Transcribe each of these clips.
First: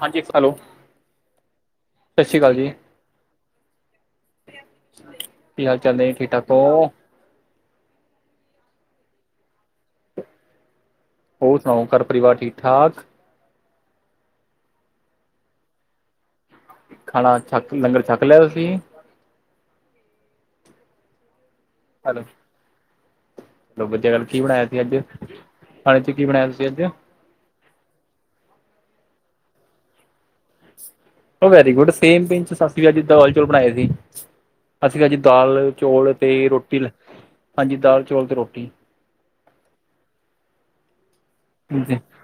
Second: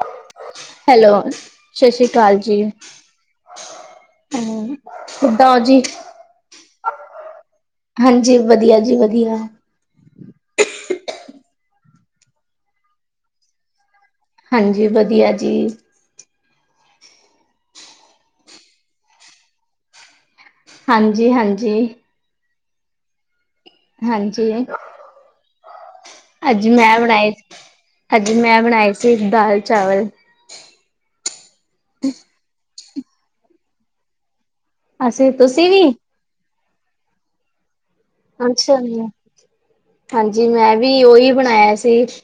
ਹਾਂਜੀ ਹੈਲੋ ਸਤਿ ਹੈਲੋ, ਸ਼ਸ਼ੀ ਅਕਾਲ ਜੀ। ਹੂੰ, ਕਿਦਾਂ ਔ ਕੀ ਹਾਲ ਜੀ? ਚਾਲ ਨੇ ਠੀਕ ਠਾਕ ਹੋ ਹਾਂਜੀ, ਵਧੀਆ ਜੀ ਵਧੀਆ। ਹੋਰ ਸੁਣਾਓ, ਘਰ -ਪਰਿਵਾਰ ਠੀਕ-ਠਾਕ? ਹਾਂਜੀ, ਵਧੀਆ ਜੀ। ਖਾਣਾ ਛੱਕ, ਲੰਗਰ ਛੱਕ ਲਿਆ ਤੁਸੀਂ? ਹਾਂਜੀ-ਹਾਂਜੀ। ਹੈਲੋ। ਲੋ ਬਜੇ ਅਗੱਲ [unintelligible] ਕੀ ਬਣਾਇਆ ਹਾਂਜੀ। ਸੀ ਅੱਜ? ਕੀ ਬਣਾਇਆ ਤੁਸੀਂ ਅੱਜ ਮੈਂ ਉਹ ਬਣਾਏ, ਅੱਜ ਮੈਂ ਬਣਾਏ ਸੀ ਦਾਲ-ਚਾਵਲ। ਉਹ, ਵੈਰੀ ਗੁੱਡ। Same pinch. ਅਸੀਂ ਵੀ ਅੱਜ ਦਾਲ- ਚੌਲ ਬਣਾਏ ਸੀ। ਅਸੀਂ ਅਜੀ ਵੀ ਤੁਸੀਂ ਦਾਲ- ਵੀ? ਚੋਲ ਤੇ ਰੋਟੀ ਹਾਂਜੀ, ਦਾਲ-ਚੌਲ। ਅੱਛਾ, [unintelligible] ਹਾਂਜੀ। ਜੀ ਮੈਂ ਵੀ ਓਹੀ ਬਣਾਇਆ ਸੀ, ਨਹੀਂ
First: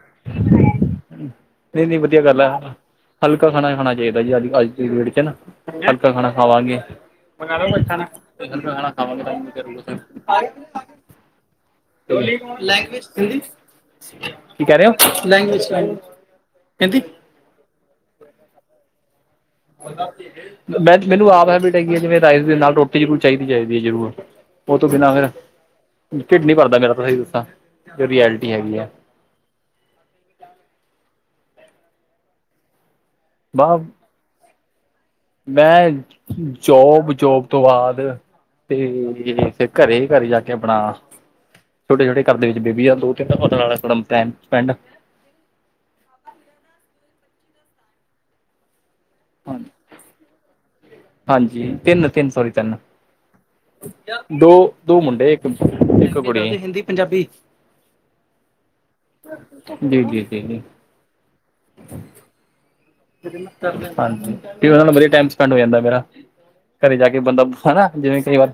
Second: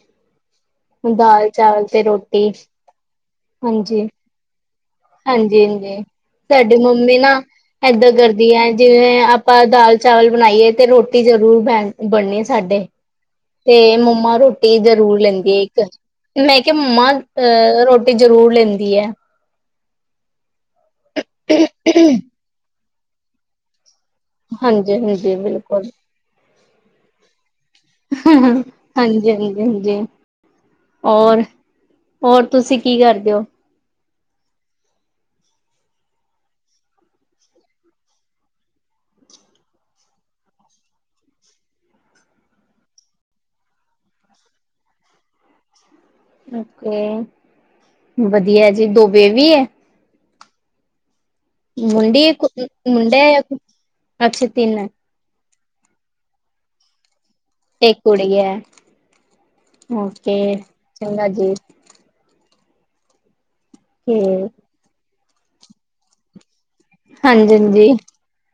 ਦਾਲ- ਚਾਵਲ ਨਹੀਂ ਤੇ ਵਧੀਆ ਗੱਲ ਆ ਰੋਟੀ। ਹਲਕਾ ਖਾਣਾ ਹੀ ਹੋਣਾ ਚਾਹੀਦਾ ਜੀ ਅਜ ਹਾਂਜੀ-ਹਾਂਜੀ। ਸਾਡੀ ਮੰਮੀ ਨਾ ਹਲਕਾ ਏਦਾਂ ਕਰਦੀ ਹੈ, ਖਾਣਾ ਜਿਵੇਂ ਖਾਵਾਂਗੇ ਆਪਾਂ ਦਾਲ ਚਾਵਲ ਤਾਂ ਬਣਾਈਏ, ਤੇ ਰੋਟੀ ਜਰੂਰ ਬ ਬਣਨੀ ਸਾਡੇ। ਹ [unintelligible] ਤੇ ਮੰਮਾ ਰੋਟੀ ਜ਼ਰੂਰ ਲੈਂਦੀ ਆ ਇੱਕ। ਲੈਂਗੁਏਜ ਮੈਂ ਕਿਹਾ, ਕਹਿੰਦੀ ਮੰਮਾ ਅ ਰੋਟੀ ਜ਼ਰੂਰ ਲੈਂਦੀ ਐ। ਮੈਂ, ਮੈਨੂੰ ਆਪ ਹੈਵੀਟ ਹੈਗੀ ਹੈ, ਜਿਵੇਂ ਰਾਈਸ ਦੇ ਨਾਲ ਰੋਟੀ ਜ਼ਰੂਰ ਚਾਹੀਦੀ- ਚਾਹੀਦੀ ਹੈ ਜ਼ਰੂਰ। ਉਹ ਤੋਂ ਹਾਂਜੀ ਬਿਨਾਂ ਮੇਰਾ ਹਾਂਜੀ ਬਿਲਕੁਲ ਢਿਡ ਨੀ ਭਰਦਾ ਮੇਰਾ। ਤਾਂ ਸਹੀ ਦੱਸਾਂ ਰਐਲਿਟੀ ਹੈਗੀ ਐ। ਹਾਂਜੀ-ਹਾਂਜੀ। ਹਾਂਜੀ, ਔਰ ਹੋਰ ਤੁਸੀਂ ਕੀ ਕਰਦੇ ਹੋ? ਬ [unintelligible] ਮੈਂ, ਜੋਬ-ਜੋਬ ਤੋਂ ਬਾਅਦ ਤੇ ਫਿਰ ਘਰੇ, ਘਰੇ ਜਾ ਕੇ ਆਪਣਾ ਛੋਟੇ- ਛੋਟ ਘਰ ਦੇ ਵਿੱਚ ਬੇਬੀ ਆ ਦੋ- ਤਿੰਨ [unintelligible] ਟਮ ਸਪੈਂ ਓਕੇ, ਵਧੀਆ ਜੀ। ਦੋ ਬੇਬੀ ਹੈ? ਹਾਂਜੀ, ਤਿੰਨ-ਤਿੰਨ ਮੁੰਡੀ ਸੋਰੀ ਤਿੰਨ ਮੁੰਡਾ ਹੈ ਅੱਛਾ ਦੋ, ਤਿੰਨ ਹੈ ਦੋ ਮੁੰਡੇ। ਇੱਕੜੀ [unintelligible] ਹਿੰਦੀ, ਪੰਜਾਬੀ ਇੱਕ ਕੁੜੀ ਹੈ। ਜੀ ਜੀ ਜੀ ਓਕੇ, ਜੀ ਚੰਗਾ ਜੀ। ਤੇ ਹਾਂਜੀ, ਉਨਾ ਨਾਲ ਵਧੀਆ ਟਾਈਮ ਸਪੈਂਡ ਹੋ ਜਾਂਦਾ ਮੇਰਾ। ਘਰੇ ਜਾ ਕੇ ਬੰਦਾ ਹਾਂਜੀ ਹਾਂਜੀ ਹਨਾ ਹਾਂਜੀ ਜਿਵੇਂ ਕਈ ਵਾਰ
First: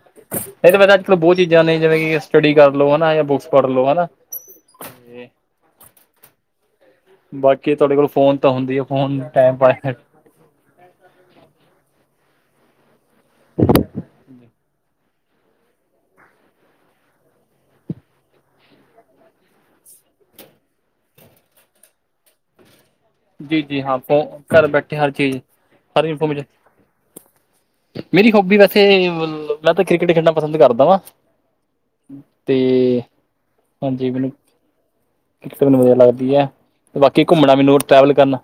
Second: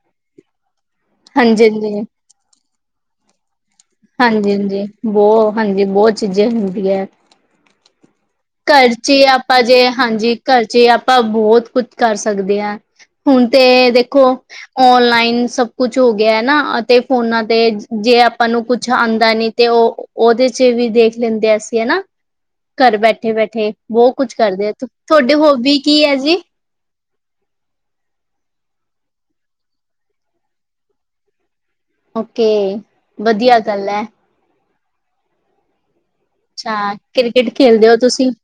ਇਹ ਤਾਂ ਬ ਤਾਂ ਅੱਜ- ਕੱਲ ਬਹੁਤ ਚੀਜ਼ਾਂ ਹਾਂਜੀ ਨੇ ਹਾਂਜੀ ਜਿਵੇਂ ਕਿ ਸਟੱਡੀ ਕਰ ਲੋ ਹਨਾ ਯਾ ਬੁੱਕਸ ਪੜ੍ਹ ਲੋ ਹਨਾ? ਹਾਂਜੀ-ਹਾਂਜੀ ਤੇ ਬੋਹ ਹਾਂਜੀ ਬੋਹਤ ਚੀਜ਼ਾਂ ਹੁੰਦੀਆਂ। ਬਾਕੀ, ਤੁਹਾਡੇ ਕੋਲ ਫੋਨ ਤਾਂ ਹੁੰਦੀ ਹੈ ਘਰ ਚ ਫੋਨ ਹੀ ਟਾਈਮ ਆਪਾਂ ਜੇ ਪਾਸ ਹਾਂਜੀ। ਘਰ ਚ ਆਪਾਂ ਬੋਹਤ ਕੁਛ ਕਰ ਸਕਦੇ ਹਾਂ ਹੁਣ ਤੇ ਦੇਖੋ ਓਨਲਾਈਨ ਸਭ ਕੁਛ ਹੋ ਗਿਆ ਹੈ ਨਾ ਅਤੇ ਫੋਨਾ ਤੇ ਜੇ ਆਪਾਂ ਨੂੰ ਕੁਛ ਆਂਦਾ ਨੀ ਤੇ ਔ ਉਹਦੇ ਚ ਵੀ ਦੇਖ ਲੈਂਦੇ ਅਸੀਂ ਹਨਾ, ਘਰ ਬੈ ਠੇ ਜੀ ਬੈਠੇ ਜੀ ਹਾਂ ਬੋਹ ਫੋ ਕੁਝ ਘਰ ਕਰਦੇ ਆ, ਬੈਠੇ ਹਰ ਤੁਹਾਡੇ ਚੀਜ਼ ਹੋਬੀ ਕੀ ਹਰ ਹੈ ਜੀ? ਇਨਫੋਰਮੇਸ਼ਨ [inaudible] ਮੇਰੀ ਹੋਬੀ ਵੈਸੇ ਮੈਂ ਤੇ ਕ੍ਰਿਕਟ ਖੇਲਨਾ ਪਸੰਦ ਕਰਦਾ ਵਾ। ਓਕੇ, ਵਧੀਆ ਗੱਲ ਐ। ਇੱਕ ਤੇ ਮੈਨੂੰ ਵਧੀਆ ਲੱਗਦੀ ਐ। ਅੱਛਾ ਕ੍ਰਿਕਟ ਖੇਲਦੇ ਹੋ ਵੱਲ ਤੁਸੀਂ? ਕਰਨਾ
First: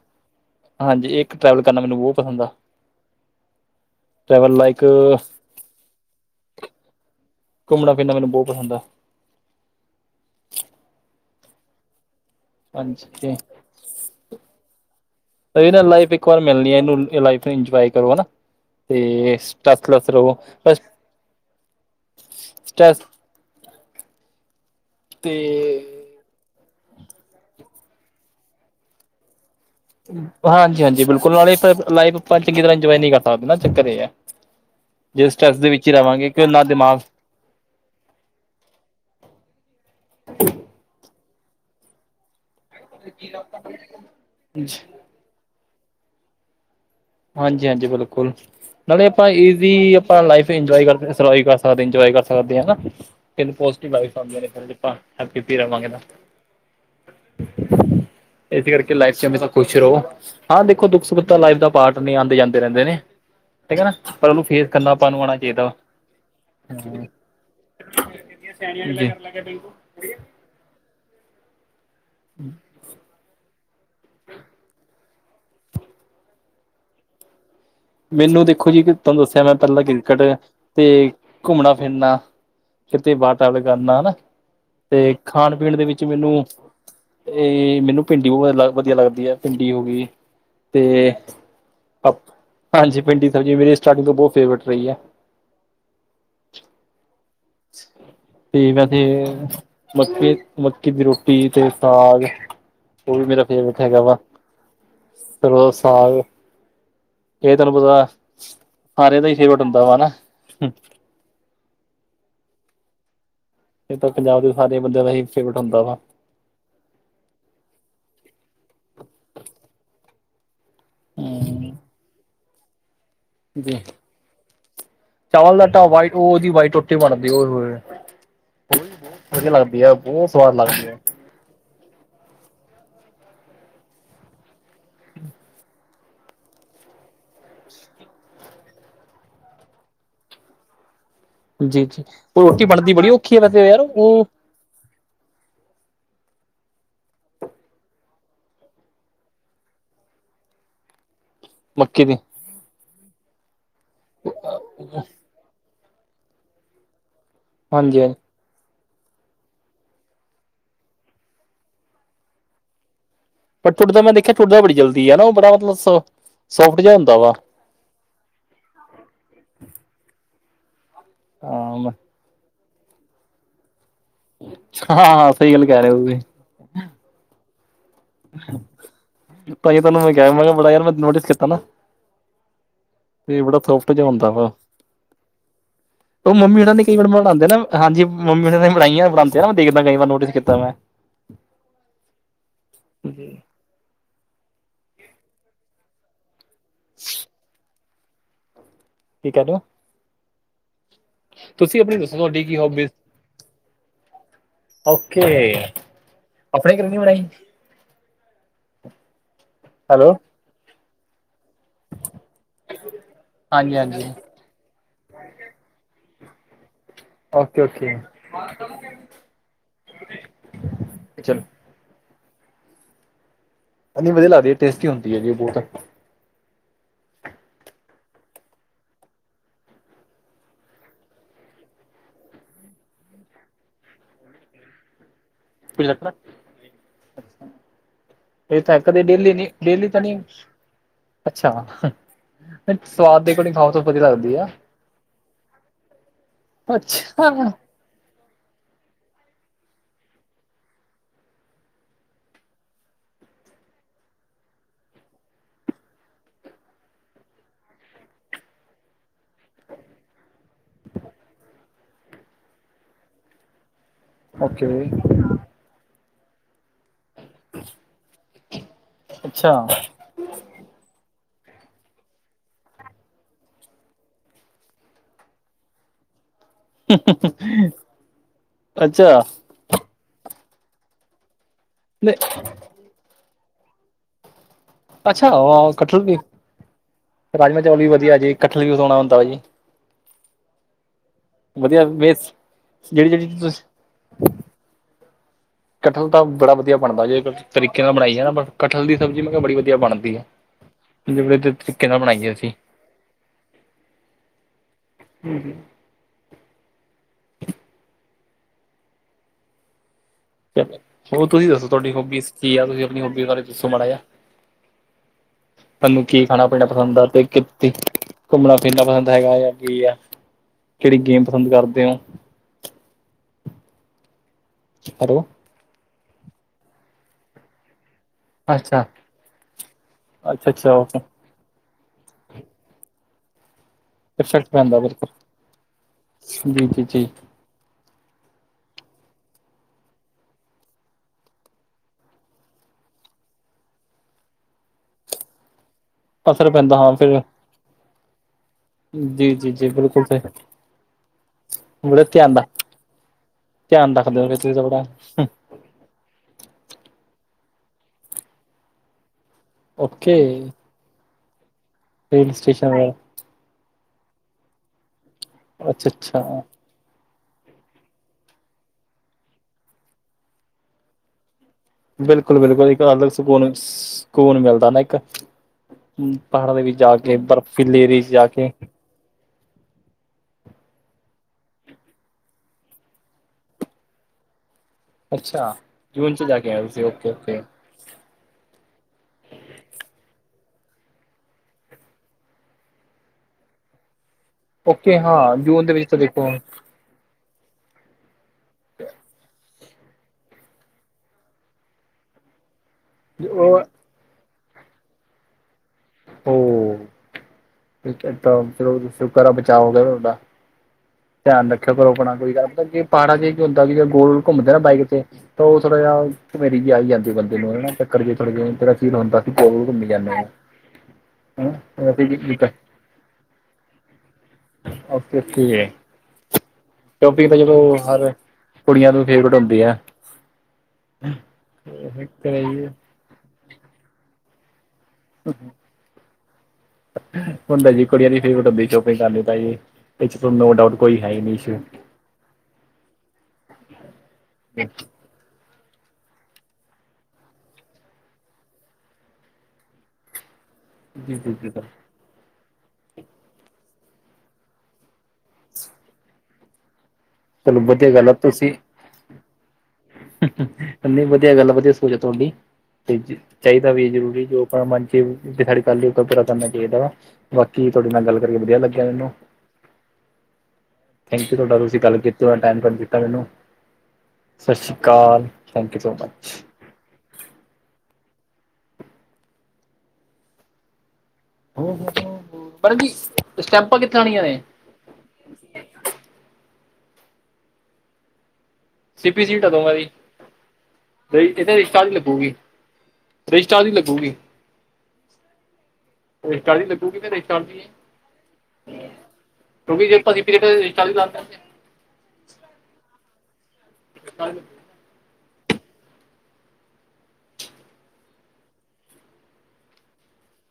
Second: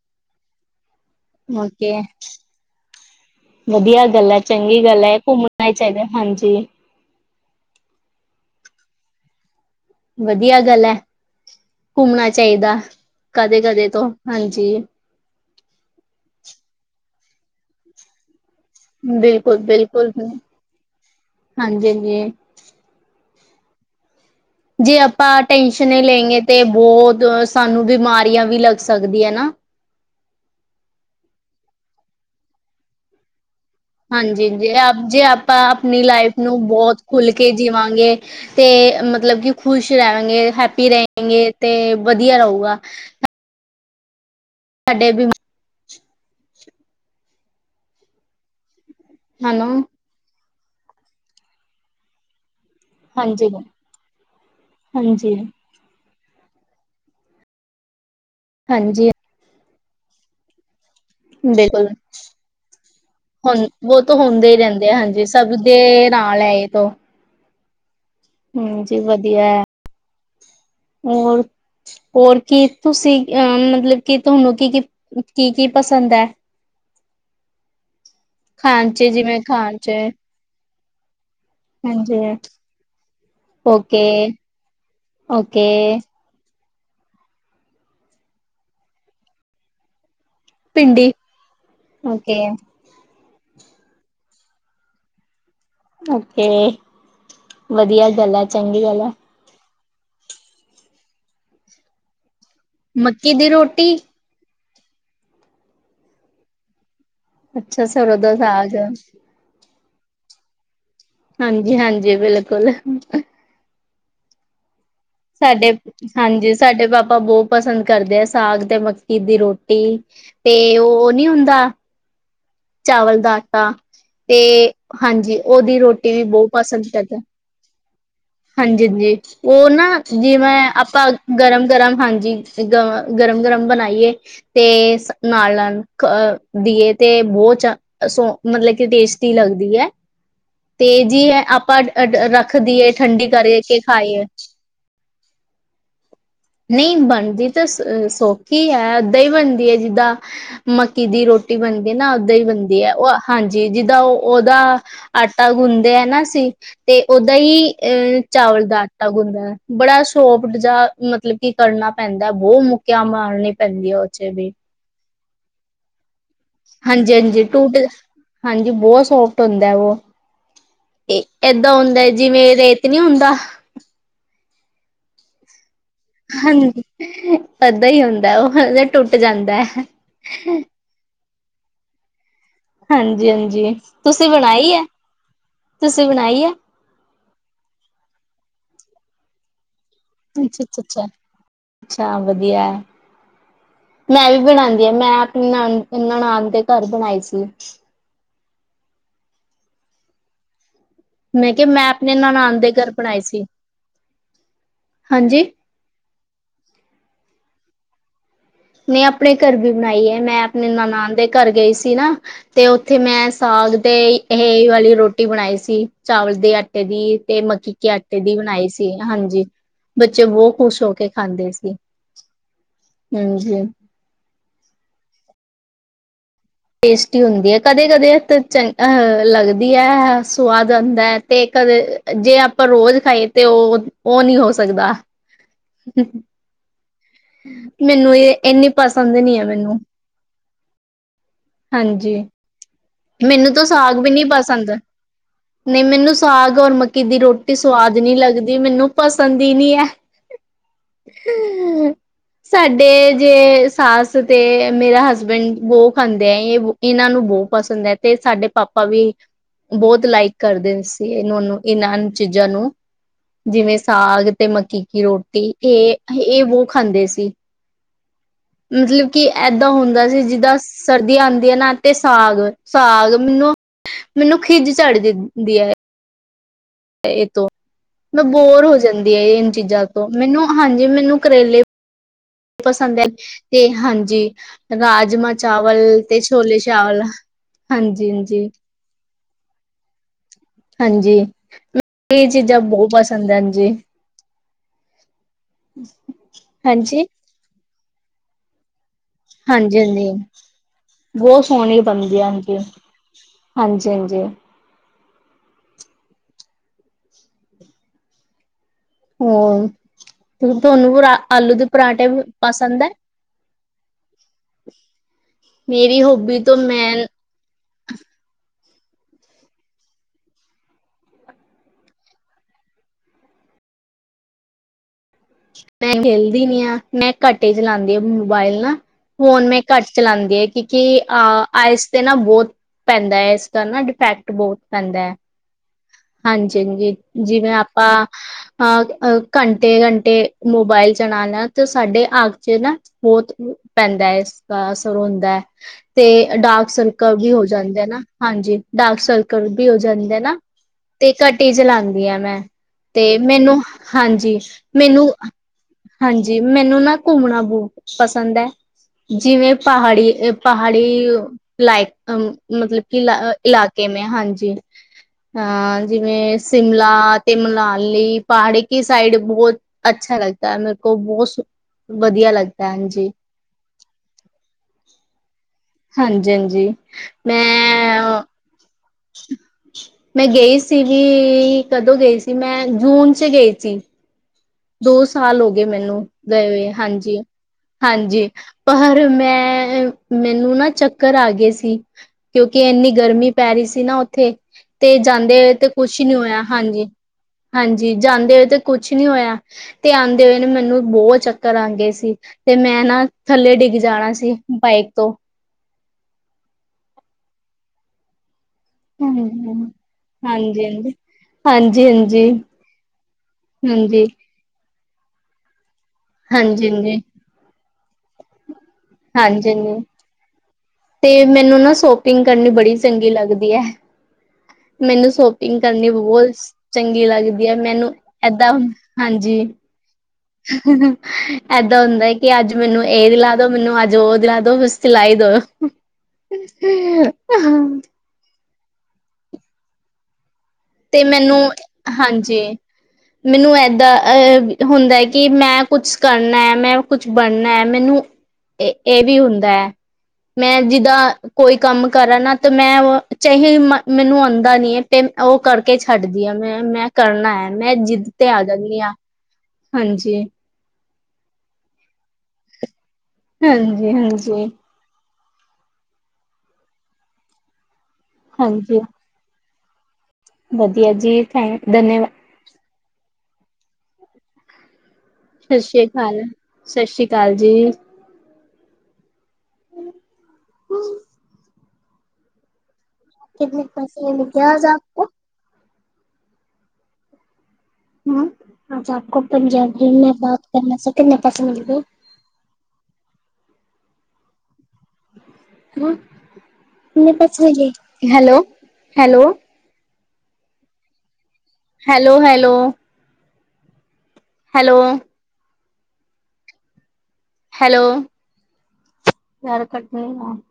ਹਾਂਜੀ ਇੱਕ ਟਰੈਵਲ ਕਰਨਾ ਓਕੇ ਮੈਨੂੰ ਬੋਹ ਪਸੰਦ ਐ। ਵਧੀਆ ਗੱਲ ਏ, ਚੰਗੀ ਲਾਈਕ ਗੱਲ ਏ ਘੁੰਮਣਾ ਚਾਹੀਦਾ ਹਾਂਜੀ। ਘੁੰਮਣਾ-ਫਿਰਨਾ ਮੈਨੂੰ ਬੋਹ ਪਸੰਦ ਹੈ। ਵਧੀਆ ਗੱਲ ਏ ਘੁੰਮਣਾ ਚਾਹੀਦਾ ਹਾਂਜੀ ਕਦੇ-ਕਦੇ ਤੋਂ ਹਾਂਜੀ। ਏਹ ਨਾ ਲਾਈਫ ਇੱਕ ਵਾਰ ਮਿਲਨੀ ਹੈ ਇਹਨੂੰ ਲਾਈਫ ਨੂੰ ਇੰਜੋਏ ਕਰੋ ਹਨਾ। ਤੇ ਬਿਲਕੁਲ ਸਟੈੱਸਲਸ ਬਿਲਕੁਲ ਰਵੋ ਬਸ ਹਾਂਜੀ ਹਾਂਜੀ ਸਟੈ ਜੇ ਤੇ ਆਪਾਂ ਟੈਨਸ਼ਨ ਨਈ ਲੈਂਗੇ ਤੇ ਬੌਤ ਸਾਨੂੰ ਬਿਮਾਰੀਆਂ ਵੀ ਲੱਗ ਸਕਦੀ ਹੈ ਨਾ। ਹਾਂਜੀ-ਹਾਂਜੀ ਬਿਲਕੁਲ ਨਾਲੇ ਇਕ ਲਾਈਫ [unintelligible] ਇੰਜੋਏ ਨੀ ਕਰ [unintelligible] ਚੱਕਰ ਏ। ਹਾਂਜੀ ਜੀ ਜੇ ਆਪਾਂ ਆਪਨੀ ਰਵਾਂਗੇ ਲਾਈਫ ਕਿ ਨੂੰ ਨਾ ਬੌਤ ਦਿਮਾਗ ਖੁੱਲ ਕੇ ਜੀਵਾਂਗੇ ਤੇ ਮਤਲਬ ਕਿ ਖ਼ੁਸ਼ ਰਹਵਾਂਗੇ, ਹੈਪੀ ਰਹਿਗੇ ਤੇ ਵਧੀਆ ਰਹੂਗਾ। [inaudible] ਸਾਡੇ ਬਿਮਾ ਹਾਂਜੀ-ਹਾਂਜੀ ਬਿਲਕੁਲ ਨਾਲੇ ਆਪਾਂ ਹਨਾ ਈਜੀ ਆਪਾਂ ਲਾਈਫ ਇੰਜੋਏ ਕਰ [unintelligible] ਸਕਦੇ ਇੰਜੋਏ ਕਰ ਸਕਦੇ ਹਨਾ। ਹਾਂਜੀ ਕਿੰਨੀ ਪੋਜੀਟਿਵ ਵਾਈਫ ਹਾਂ ਮੇਰੇ ਹਾਂਜੀ ਕੋਲ [unintelligible] ਇਸ ਕਰਕੇ ਹਾਂਜੀ ਲਾਈਫ ਚ ਹਮੇਸ਼ਾ ਖੁਸ਼ ਰਹੋ ਹਾਂ ਦੇਖੋ ਦੁੱਖ ਸੁੱ ਖ ਲਾਈਫ ਦਾ ਬਿਲਕੁਲ ਪਾਟ ਨੇ ਆਂਦੇ ਜਾਂਦੇ ਰਹਿੰਦੇ ਨੇ। ਹੁਣ ਠੀਕ ਹੈ ਨਾ ਉਹ ਤਾਂ ਪਰ ਉਹਨੂੰ ਹੁੰਦੇ ਹੀ ਫੇਸ ਰਹਿੰਦੇ ਕਰਨਾ ਆ ਆਪਾਂ ਨੂੰ ਹਾਂਜੀ ਆਉਣਾ ਸਭ ਚਾਹੀਦਾ ਵਾ। ਦੇ ਨਾਲ ਹੈ ਇਹ ਤੋਂ ਹਾਂਜੀ ਵਧੀਆ [unintelligible] ਜੀ। ਹੈ ਹੋਰ, ਹੋਰ ਕੀ? ਤੁਸੀਂ ਅ ਮਤਲਬ ਕੀ ਤੁਹਾਨੂੰ ਕੀ-ਕੀ, ਕੀ-ਕੀ ਪਸੰਦ ਐ। ਮੈਨੂੰ ਦੇਖੋ ਜੀ ਖਾਣ ਚ ਤੁਹਾਨੂੰ ਜਿਵੇਂ ਦੱਸਿਆ ਮੈਂ ਖਾਣ ਪਹਿਲਾਂ ਚ ਕ੍ਰਿਕਟ ਤੇ ਘੁੰਮਣਾ-ਫਿਰਨਾ ਹਾਂਜੀ ਕਿਤੇ ਵਾਤਾਵਰ ਕਰਨਾ ਓਕੇ ਹਨਾ। ਤੇ ਖਾਣ ਓਕੇ ਪੀਣ ਦੇ ਵਿੱਚ ਮੈਨੂੰ ਇਹ ਮੈਨੂੰ ਭਿੰਡੀ ਵਧੀਆ ਲੱਗਦੀ ਐ ਭਿੰਡੀ ਹੋ ਗੀ। ਭਿੰਡੀ ਤੇ ਓਕੇ ਹਾਂਜੀ ਭਿੰਡੀ ਸਬਜ਼ੀ ਮੇਰੀ ਸਟਾਰਟਿੰਗ ਤੋਂ ਬੋਹਤ ਫੇਵਰੇਟ ਰਹੀ ਐ। ਓਕੇ ਵਧੀਆ ਗੱਲ ਐ, ਚੰਗੀ ਗੱਲ ਐ। ਤੇ ਮੱਕੀ-ਮੱਕੀ ਦੀ ਰੋਟੀ ਤੇ ਸਾਗ ਔਵੀ ਮੱਕੀ ਮੇਰਾ ਦੀ ਫੇਵਰੇਟ ਰੋਟੀ ਹੈਗਾ ਵਾ। ਫੇਰ ਉਹ ਸਾਗ ਇਹ ਤੁਹਾਨੂੰ ਅੱਛਾ ਪਤਾ ਸਰੋਂ ਦਾ ਸਾਗ ਸਾਰਿਆਂ ਦਾ ਹੀ ਈ ਵੋਟ ਹੁੰਦਾ ਆ ਨਾਂ। ਹਾਂਜੀ ਹਾਂਜੀ, ਬਿਲਕੁਲ। ਇਹ ਤਾਂ ਪੰਜਾਬ ਦੇ ਸਾਰੇ ਬੰਦਿਆਂ ਦਾ ਹੀ ਫੇਵਰੇਟ ਸਾਡੇ ਹੁੰਦਾ ਵਾ ਹਾਂਜੀ ਸਾਡੇ ਪਾਪਾ ਬੋਤ ਪਸੰਦ ਕਰਦੇ ਆ, ਸਾਗ ਤੇ ਮੱਕੀ ਦੀ ਰੋਟੀ। ਤੇ ਓ ਨੀਂ ਹੁੰਦਾ ਹੂੰ ਚਾਵਲ ਦਾ ਤਾਂ ਜੀ। ਤੇ ਹਾਂਜੀ ਚਾਵਲ ਦਾ ਓਦੀ ਆਟਾ ਰੋਟੀ ਵਾਈਟ ਵੀ ਉਹ ਬੋਤ ਉਹਦੀ ਵਾਈਟ ਪਸੰਦ ਰੋਟੀ ਕਰਦਾ। ਬਣਦੀ ਓਏ ਹੋਏ ਹਾਂਜੀ ਹੰਜੀ, ਵਧੀਆ ਓ ਲੱਗਦੀ ਨਾ ਆ ਬਹੁਤ ਸਵਾਦ ਜਿਵੇਂ ਲੱਗਦੀ ਆ। ਆਪਾਂ ਗਰਮ-ਗਰਮ ਹਾਂਜੀ, ਜਿਦਾਂ ਗਰਮ-ਗਰਮ ਬਣਾਈ ਏ। ਤੇ ਨਾਲਣ ਅ ਦੀਏ ਤੇ ਬੋਤ ਚ ਸੋ ਮਤਲਬ ਕਿ ਟੇਸਟੀ ਲੱਗਦੀ ਐ ਤੇ ਜੀ ਆਪਾਂ ਜੀ ਜੀ ਅ ਡ ਉਹ ਰੱਖ ਰੋਟੀ ਦਈਏ ਬਣਦੀ ਬੜੀ ਠੰਡੀ ਔਖੀ ਹੈ ਵੈਸੇ ਕਰਕੇ ਯਾਰ ਉਹ ਖਾਈਏ। ਨਈਂ ਬਣਦੀ ਤਾਂ ਸ ਸੌਖੀ ਆ। ਏਦਾਂ ਈ ਬਣਦੀ ਏ ਜਿੱਦਾਂ ਮੱਕੀ ਦੀ ਰੋਟ ਰੋਟੀ ਬਣਦੀ ਏ ਮੱਕੀ ਨਾਂ। ਦੀ ਓਦਾਂ ਈ ਬਣਦੀ ਐ। ਓ ਹਾਂਜੀ ਜਿੱਦਾਂ ਓ ਓਦਾ ਆਟ ਆਟਾ ਗੁੰਣਦੇ ਆ ਨਾ ਅਸੀ ਤੇ ਓਦਾਂ ਈ ਹਾਂਜੀ ਹਾਂਜੀ। ਏ ਚਾਵਲ ਦਾ ਆਟਾ ਗੁੰਦਾ ਐ। ਬੜਾ ਸੋਫਟ ਜਿਆ ਮਤਲਬ ਕੀ ਕਰਨਾ ਪੈਂਦਾ ਬੋਤ ਮੁੱਕੀਆਂ ਮਾਰਣੀ। ਪਰ ਟੁੱਟਦਾ ਮੈਂ ਦੇਖਿਆ, ਟੁੱਟਦਾ ਬੜੀ ਜਲਦੀ ਐ ਨਾ ਓ ਬੜਾ ਮਤਲਬ ਸ ਸੋਫਟ ਜਿਹਾ ਹਾਂਜੀ, ਹੁੰਦਾ ਵਾ ਹਾਂਜੀ ਟੂਟ ਹਾਂਜੀ, ਬੋਤ ਸੋਫਟ ਹੁੰਦਾ ਓ। ਏ ਏਦਾਂ ਹਾਂ। ਹੁੰਦਾ ਜਿਵੇਂ ਰੇਤ ਨੀ ਹੁੰਦਾ। ਹਾਂ ਹਾਂ, ਸਈ ਗੱਲ ਕੈ ਰੇ ਓ ਤੁਸੀਂ। ਹਾਂਜੀ, ਏਦਾਂ ਈ ਹੁੰਦਾ ਓ, ਹ ਟੁੱਟ ਜਾਂਦਾ ਤਾਂ ਹੀ ਐ। ਤੁਹਾਨੂੰ ਮੈਂ ਕਿਹਾ ਮੈਂ ਕਿਹਾ ਬੜਾ ਯਾਰ ਮੈਂ ਨੋਟਿਸ ਕੀਤਾ ਨਾ। ਏ ਬੜਾ ਹਾਂਜੀ-ਹਾਂਜੀ, ਸੋਫਟ ਜਿਆ ਹੁੰਦਾ ਤੁਸੀਂ ਵਾ। ਬਣਾਈ ਐ? ਤੁਸੀਂ ਓ ਬਣਾਈ ਐ? ਮੰਮੀ ਹੁਣਾ ਨੇ ਕਈ ਵਾਰ ਬਣਾਂਦੇ ਨਾ ਹਾਂਜੀ। ਮੰਮੀ ਨੇ ਮੈਂ ਬਣਾਈਆਂ ਬਣਾਂਦੇ ਨਾਂ ਦੇਖਦਾ ਕਈ ਵਾਰ ਨੂੰ। ਅੱਛ ਅੱਛ ਅੱਛਾ, ਅੱਛਾ ਵਧੀਆ। ਮੈਂ ਵੀ ਬਣਾਦ ਦੀ। ਮੈਂ ਅਪਨੀ ਨਨ, ਨਨਾਨ ਦੇ ਘਰ ਬਣਾਈ ਸੀ। ਕੀ ਕਦੋ? ਮੈਂ ਕਿਹਾ ਤੁਸੀਂ ਮੈਂ ਆਪਣੀ ਆਪਣੇ ਦੱਸੋ। ਤੁਹਾਡੀ ਕੀ ਨਨਾਣ ਦੇ ਘਰ ਹੋਬੀਜ਼? ਬਣਾਈ ਸੀ, ਓਕੇ। ਹਾਂਜੀ, ਆਪਣੇ ਘਰੇ ਨੀਂ ਬਣਾਈ? ਨਈਂ ਆਪਣੇ ਘਰ ਵੀ ਬਣਾਈ ਹੈਲੋ ਐ। ਮੈਂ ਆਪਣੇ ਨਨਾਨ ਦੇ ਘਰ ਗਈ ਸੀ ਸੀ ਨਾ ਤੇ ਮੈਂ ਉੱਥੇ ਮੈਂ ਸਾਗ ਹਾਂਜੀ ਤੇ ਹਾਂਜੀ ਏ ਵਾਲੀ ਰੋਟੀ ਬਣਾਈ ਸੀ। ਚਾਵਲ ਦੇ ਆਟੇ ਦੀ। ਤੇ ਓਕੇ ਮੱਕੀ ਕੇ ਓਕੇ ਆਟੇ ਦੀ ਬਣਾਈ ਸੀ। ਹਾਂਜੀ। ਬੱਚੇ ਬੋਤ ਖੁਸ਼ ਹੋ ਕੇ ਚਲੋ ਖਾਂਦੇ ਸੀ। ਹਂ, ਹਂ। ਹਾਂਜੀ ਵਧੀਆ ਲਗਦੀ ਐ। ਟੇਸਟੀ ਹੁੰਦੀ ਐ ਜੀ ਬੋਤ। ਟੇਸਟੀ ਹੁੰਦੀ ਐ, ਕਦੇ-ਕਦੇ ਤੇ ਚੰਗ ਅ ਲੱਗਦੀ ਐ, ਸਵਾਦ ਆਂਦਾ ਐ, ਤੇ ਕਦੇ ਜੇ ਆਪਾਂ ਰੋਜ਼ ਖਾਈਏ ਤੇ ਓ, ਓ ਨਈਂ ਹੋ ਸਕਦਾ। [inaudible] ਮੈਨੂੰ ਇਹ ਏ ਇੰਨੀ ਤਾਂ ਕਦੇ ਪਸੰਦ ਡੇਲੀ ਨਹੀਂ ਹੈ ਨਈਂ, ਮੈਨੂੰ ਡੇਲੀ ਤਾਂ ਨਈਂ। ਅੱਛਾ। ਹਾਂਜੀ ਸਵਾਦ ਦੇ ਮੈਨੂੰ ਅਕੋਡਿੰਗ ਤਾਂ ਖਾਉ ਤੇ ਵਧੀਆ ਲੱਗਦੀ ਐ। ਨਈਂ, ਮੈਨੂੰ ਸਾਗ ਔਰ ਮੱਕੀ ਦੀ ਰੋਟੀ ਸਵਾਦ ਨੀਂ ਲੱਗਦੀ। ਮੈਨੂੰ ਪਸੰਦ ਈ ਨੀਂ ਐ। ਸਾਡੇ ਜੇ ਸੱਸ ਤੇ ਮੇਰਾ ਹਸਬੈਂਡ ਬੋ ਖਾਂਦੇ ਆ। ਇਨ੍ਹਾਂ ਨੂੰ ਬੋ ਪਸੰਦ ਐ ਤੇ ਸਾਡੇ ਪਾਪਾ ਵੀ ਓਹੀ। ਬੌਤ ਲਾਈਕ ਕਰਦੇ ਸੀ ਏਨੋ ਏਨਾਂ ਚੀਜ਼ਾਂ ਨੂੰ ਜਿਵੇਂ ਸਾਗ ਤੇ ਓਕੇ ਮੱਕੀ ਕੀ ਰੋਟੀ ਏ ਏ ਬੋ ਖਾਂਦੇ ਸੀ। [inaudible] ਮਤਲਬ ਕੀ ਅੱਛਾ ਐਦਾਂ ਹੁੰਦਾ ਸੀ ਜੀਦਾਂ ਸਰਦੀ ਆਦੀਆਂ ਨਾ ਤੇ ਸਾਗ, ਸਾਗ ਮੈਨੂੰ ਮੈਨੂੰ ਖੀਜ ਚੜ ਜਾ ਦੀਐ ਏ ਤੋਂ, ਮੈਂ ਬੋਰ ਹੋ ਜਾਂਦੀ ਆ ਅੱਛਾ ਏਨ ਚੀਜ਼ਾਂ ਤੋਂ ਮੈਨੂੰ ਹਾਂਜੀ ਮੈਨੂੰ ਕਰੇਲੇ [inaudible] ਪਸੰਦ ਐ, ਤੇ ਹਾਂਜੀ ਅੱਛਾ ਰਾਜਮਾਂ ਉਹ ਕਟਹਲ ਚਾਵਲ ਵੀ ਤੇ ਛੋਲੇ ਛਾਵਲ, ਹਾਂਜੀ-ਹਾਂਜੀ। ਸੌਣਾ ਹੁੰਦਾ ਦਾ ਜੀ ਹਾਂਜੀ, ਵਧੀਆ [unintelligible] ਏ ਵੇਸ ਚੀਜ਼ਾਂ ਬੌ ਜਿਹੜੀ ਪਸੰਦ ਜਿਹੜੀ ਐ ਤੁਸੀਂ ਜੀ ਕਟਲ ਤਾਂ ਬੜਾ ਵਦੀਆ ਬਣਦਾ ਹਾਂਜੀ ਜੇ ਤਰੀਕੇ ਨਾਲ ਬਣਾਈਏ ਨਾ ਕਟਲ ਦੀ ਸਬਜ਼ੀ ਮੈਂ ਕੇਆ ਬੜੀ ਵਧੀਆ ਹਾਂਜੀ ਹਾਂਜੀ ਬਣਦੀ ਐ, ਬਹੁਤ ਵਧੀਆ ਤਰੀਕੇ ਨਾਲ ਬਣਾਈਏ ਅਸੀਂ ਹਾਂਜੀ-ਹਾਂਜੀ। ਹਾਂਜੀ ਹੋਰ, ਕੀ ਤੋਆਨੂੰ ਹੋਰ ਤੁਸੀਂ ਆਲੂ ਦੇ ਦੱਸੋ ਤੁਹਾਡੀ ਪਰਾਂਠੇ ਹੋਬੀਜ਼ ਕੀ ਆ ਪਸੰਦ ਤੁਸੀਂ ਐ? ਆਪਣੀ ਹੋਬੀ ਬਾਰੇ ਦੱਸੋ ਮਾੜਾ ਜਾ, ਮੇਰੀ ਧਾਨੂੰ ਕੀ ਹੋਬੀ ਤੋਂ ਖਾਣਾ-ਪੀਣਾ ਮੈਂ ਪਸੰਦ ਆ ਤੇ ਕੀ ਤੇ, ਘੁੰਮਣਾ-ਫੇਰਨਾ ਪਸੰਦ ਹੈਗਾ ਜਾਂ ਕੀ ਆ, ਕੇੜੀ ਗੇਮ ਪਸੰਦ ਕਰਦੇ ਓ? ਹੈਲੋ ਮੈਂ ਖੇਲਦੀ ਨੀ ਆ ਮੈਂ ਘਾਟੇ ਈ ਚਲਾਂਦੀ ਆ ਮੂ ਬਾਈਲ ਨਾ ਅੱਛਾ ਫੋਨ ਮੈਂ ਘੱਟ ਚਲਾਂਦੀ ਆ ਅੱਛਾ ਕੇਕੀ ਅੱਛਾ ਆ ਆਈਸ ਤੇ ਨਾ ਬੋ ਪੈਂਦਾ ਏਦਾ ਨਾ ਡੀਫੈਕਟ ਇਫੈਕਟ ਬੋ ਪੈਂਦਾ ਬਿਲਕੁਲ ਐ ਜੀ ਜੀ ਹਾਂਜੀ-ਹਾਂਜੀ ਜੀ ਜੀਵੇਂ ਆਪਾਂ ਹਾਂ ਆ ਘੰਟੇ-ਘੰਟੇ ਮੋਬਾਈਲ ਚਲਾਣਾ ਤੇ ਸਾਡੇ ਆਖ ਚ ਨਾ ਬੋਤ ਪੈਂਦਾ ਐ ਏਦਾ ਅਸਰ ਹੁੰਦਾ ਐ ਤੇ ਅਸਰ ਡਾਰਕ ਪੈਂਦਾ ਹਾਂ ਸਰਕਲ ਫਿਰ ਵੀ ਹੋ ਜਾਂਦੇ ਨਾ ਹਾਂਜੀ ਡਾਰਕ ਜੀ ਸਰਕਲ ਜੀ ਵੀ ਜੀ ਹੋ ਬਿਲਕੁਲ ਜਾਂਦੇ ਆ ਤੇ ਨਾ ਘਟੀ ਈ ਬੜੇ ਚਲਾਂਦੀ ਆ ਧਿਆਨ ਮੈਂ, ਦਾ ਤੇ ਮੇਨੂੰ ਧਿਆਨ ਰੱਖਦੇ ਹੋ ਹਾਂਜੀ ਤੁਸੀਂ ਤਾਂ ਬੜਾ ਮੇਨੂੰ ਹਾਂਜੀ ਮੈਨੂੰ ਨਾ ਘੂਮਣਾ ਬੋ ਪਸੰਦ ਏ ਜੀਵੇਂ ਪਹਾੜੀ ਏ ਓਕੇ ਪਹਾੜੀ ਲਾ ਉ ਅ ਹਿਲ ਸਟੇਸ਼ਨ ਮਤਲਬ ਵਗੈਰਾ ਕੀ ਲਾ ਈਲਾਕੇ ਨੇ ਹਾਂਜੀ ਹਾਂ ਅੱਛਾ ਜੀਵੇਂ ਅੱਛਾ ਸੀਮਲਾ ਤੇ ਮਨਾਲੀ ਪਹਾੜੀ ਕੀ ਸਾਈਡ ਬਹੋ ਅੱਛਾ ਲਗਤਾ ਹੈ ਮੇਰੇ ਕੋ ਬੌ ਸਕੂ ਬੇਲਕੁਲ-ਬੇਲਕੁਲ ਏਕ ਅਲਗ ਸਕੂਨ ਸਾਕੂਨ ਮੇਲਦਾ ਨਾ ਏਕ। ਹਾਂਜੀ ਪਹਾੜਾਂ ਦੇ ਹਾਂਜੀ ਵਿੱਚ ਜਾ ਕੇ ਬਰਫ਼ੀ ਏਰੀਏ ਚ ਮੈਂ ਜਾ ਕੇ ਮੈਂ ਗਈ ਸੀ ਵੀ ਕਦੋਂ ਗਈ ਸੀ ਮੈਂ ਜੂਨ ਚ ਗਈ ਸੀ ਦੋ ਸਾਲ ਹੋ ਅੱਛਾ ਗਏ ਮੈਨੂੰ ਜੂਨ ਚ ਜਾ ਗਏ ਕੇ ਆਏ ਹੋਏ ਤੁਸੀਂ ਓਕੇ ਹਾਂਜੀ ਓਕੇ ਹਾਂਜੀ ਪਰ ਮੈਂ ਮੈਨੂੰ ਨਾ ਚੱਕਰ ਆ ਗਏ ਸੀ ਕਿਉਂਕੀ ਐਨੀ ਗਰਮੀ ਪੈ ਰੀ ਸੀ ਨਾ ਓਥੇ ਤੇ ਓਕੇ ਹਾਂ ਜਾਂਦੇ ਹੋਏ ਜੂਨ ਤੇ ਦੇ ਵਿੱਚ ਤਾਂ ਕੁਛ ਨੀ ਦੇਖੋ ਹੋਏਆ ਹਾਂਜੀ, ਹਾਂਜੀ ਜਾਂਦੇ ਹੋਏ ਤੇ ਕੁਛ ਨੀ ਹੋਏਆ ਤੇ ਆਂਦੇ ਹੋਏ ਨੇ ਮੈਨੂੰ ਬੋ ਚੱਕਰ ਆ ਗਏ ਸੀ ਤੇ ਮੈਂ ਨਾ ਥੱਲੇ ਉਹ ਡੀਗ ਜਾਣਾ ਸੀ ਬਾਈਕ ਤੋਂ ਹੋ ਲੋ [unintelligible] ਸ਼ੁਕਰ ਆ ਬਚਾ ਹਮ। ਹੋ ਗੇ ਢੋਡਾ? ਹਾਂਜੀ ਹਾਂਜੀ ਧੇਆਨ ਰੱਖੇਓ ਹਾਂਜੀ ਕਰੋ ਆਪਣਾ ਹਾਂਜੀ ਕੋਈ ਗੱਲ ਹਾਂਜੀ। ਮਤਲਬ ਜੇ ਪਾੜਾ ਚ ਕੀ ਹੁੰਦਾ ਵੀ ਹਾਂਜੀ ਗੋਲ ਘੁੰਮਦੇ ਨਾ ਬਾਈਕ ਤੇ ਤਾਂ ਉਹ ਥੋੜਾ ਜਿਹਾ ਘੁਮੇਰੀ ਹਾਂਜੀ ਆ ਜਾਂਦੀ ਹੈ ਬੰਦੇ ਨੂੰ ਹਨਾ ਚੱਕਰ ਜੇ ਥੋੜੇ ਜ। ਫਿਰ ਹੁੰਦਾ ਕਿ ਹਾਂਜੀ ਗੋਲ ਹਾਂਜੀ ਘੁੰਮੀ ਜਾਂਦੇ ਹੋ ਤੇ ਹੰਨ ਮੈਨੂੰ ਨਾ ਅਸੀ‌ ਸ਼ੋਪਿੰਗ ਠੀਕ ਕਰਨੀ ਹੈ। ਬੜੀ ਚੰਗੀ ਲੱਗਦੀ ਹੈ। ਹ। ਮੈਨੂੰ ਓਖੀ ਸ਼ੋਪਿੰਗ ਓ ਕਰਨੀ ਬਹੁਤ ਚੰਗੀ ਟੋਪੀ ਤਾਂ ਲੱਗਦੀ ਹੈ ਜਦੋਂ ਮੈਨੂੰ ਹਰ ਏਦਾਂ ਕੁੜੀਆਂ ਤੋਂ ਫੇਵਰੇਟ ਹਾਂਜੀ ਹੁੰਦੀ ਆ। ਹ। ਏਦਾਂ ਹੁੰਦਾ ਹੈ ਕਿ ਅੱਜ ਮੈਨੂੰ ਇਹ ਦਿਲਾ ਦੋ ਮੈਨੂੰ ਅੱਜ ਉਹ ਦਿਲਾ ਦੋ ਬਸ। ਸਲਾਈ ਦ। ਹੁੰਦਾ ਜੀ ਕੁੜੀਆਂ ਦੀ ਫੇਵਰਟ ਡੱਬੀ ਚ। No doubt. ਤੇ ਮੈਨੂੰ ਹਾਂਜੀ ਮੈਨੂੰ ਇਦਾਂ ਅਹ ਹੁੰਦਾ ਕਿ ਮੈਂ। ਕੁਛ ਕਰਨਾ ਹੈ। ਮੈਂ ਕੁਛ ਬਣਨਾ ਹੈ। ਮੈਨੂੰ ਇਹ ਇਹ ਵੀ ਹੁੰਦਾ ਹੈ। ਮੈਂ ਜ਼ਿਦ। ਦਾ ਕੋਈ ਕੰਮ ਕਰਾ ਨਾ ਤੇ ਮੈਂ ਉਹ ਚਾਹੀ ਮੈਨੂੰ ਆਉਂਦਾ ਨੀ ਹੈ। ਤੇ ਉਹ। ਕਰਕੇ ਛੱਡਦੀ ਆ ਮੈਂ ਮੈਂ ਕਰਨਾ ਹੈ। ਚਲੋ ਮੈਂ ਵਧੀਆ ਜਿੱਦ ਗੱਲ ਤੇ ਆ ਜਾਂਦੀ ਹਾਂ ਹਾਂਜੀ। ਹਾਂਜੀ ਵਧੀਆ ਗੱਲ ਵਧੀਆ ਸੋਚ ਹੈ। ਤੁਹਾਡੀ ਤੇ ਚਾਹੀਦਾ ਵੀ ਹਾਂਜੀ ਜਰੂਰੀ ਜੋ ਹਾਂਜੀ ਆਪਣਾ ਮਨ ਚ। ਸਾਡੀ ਕੱਲ ਹੀ ਉ ਪੂਰਾ ਕਰਨਾ ਚਾਹੀਦਾ ਵਾਕੇ ਬਾਕੀ ਤੁਹਾਡੇ ਨਾਲ ਗੱਲ ਕਰਕੇ ਵਧੀਆ ਹਾਂਜੀ ਲੱਗਿਆ ਮੈਨੂੰ। ਵਧੀਆ ਜੀ ਥੈਂਕ ਧੰਨਵਾਦ। ਜ਼ਰਾ ਟਾਈਮ ਕਰ ਦਿੱਤਾ ਮੈਨੂੰ ਸਤਿ ਸ਼੍ਰੀ ਅਕਾਲ। ਸਤਿ ਥੈਂਕ ਯੂ ਸ੍ਰੀ ਸੋ ਅਕਾਲ ਮਚ। ਸਤਿ ਸ਼੍ਰੀ ਅਕਾਲ ਜੀ। ਹਮ। ਹ ਪਰ ਵੀ। ਕਿਤਨ ਪੈਸੇ ਹੈ ਨੇਗਿਆ ਆਜ ਆਪ ਕੋ। ਸਪੀ ਸੀਟ ਆ ਦੋਗਾੀ ਇਥੇਤਾ ਲੱਗੂਗੀ। ਥਰੀ ਸਟਾਰ ਦੀ ਲੱਗੂਗੀ। ਰਜਿਸਟਾਰ ਦੀ ਲੱਗੂਗੀ ਤੇ ਰਜਿਸਟਾਰ ਦੀ ਹੈਲੋ ਹੈਲੋ। ਚ ਜੇ ਪ ਚਾਲੀ ਹਜ਼। Hello hello. ਹੈਲੋ। ਹੈਲੋ ਯਾਰ ਕਟਨਾ ਈ ਫੋਨ।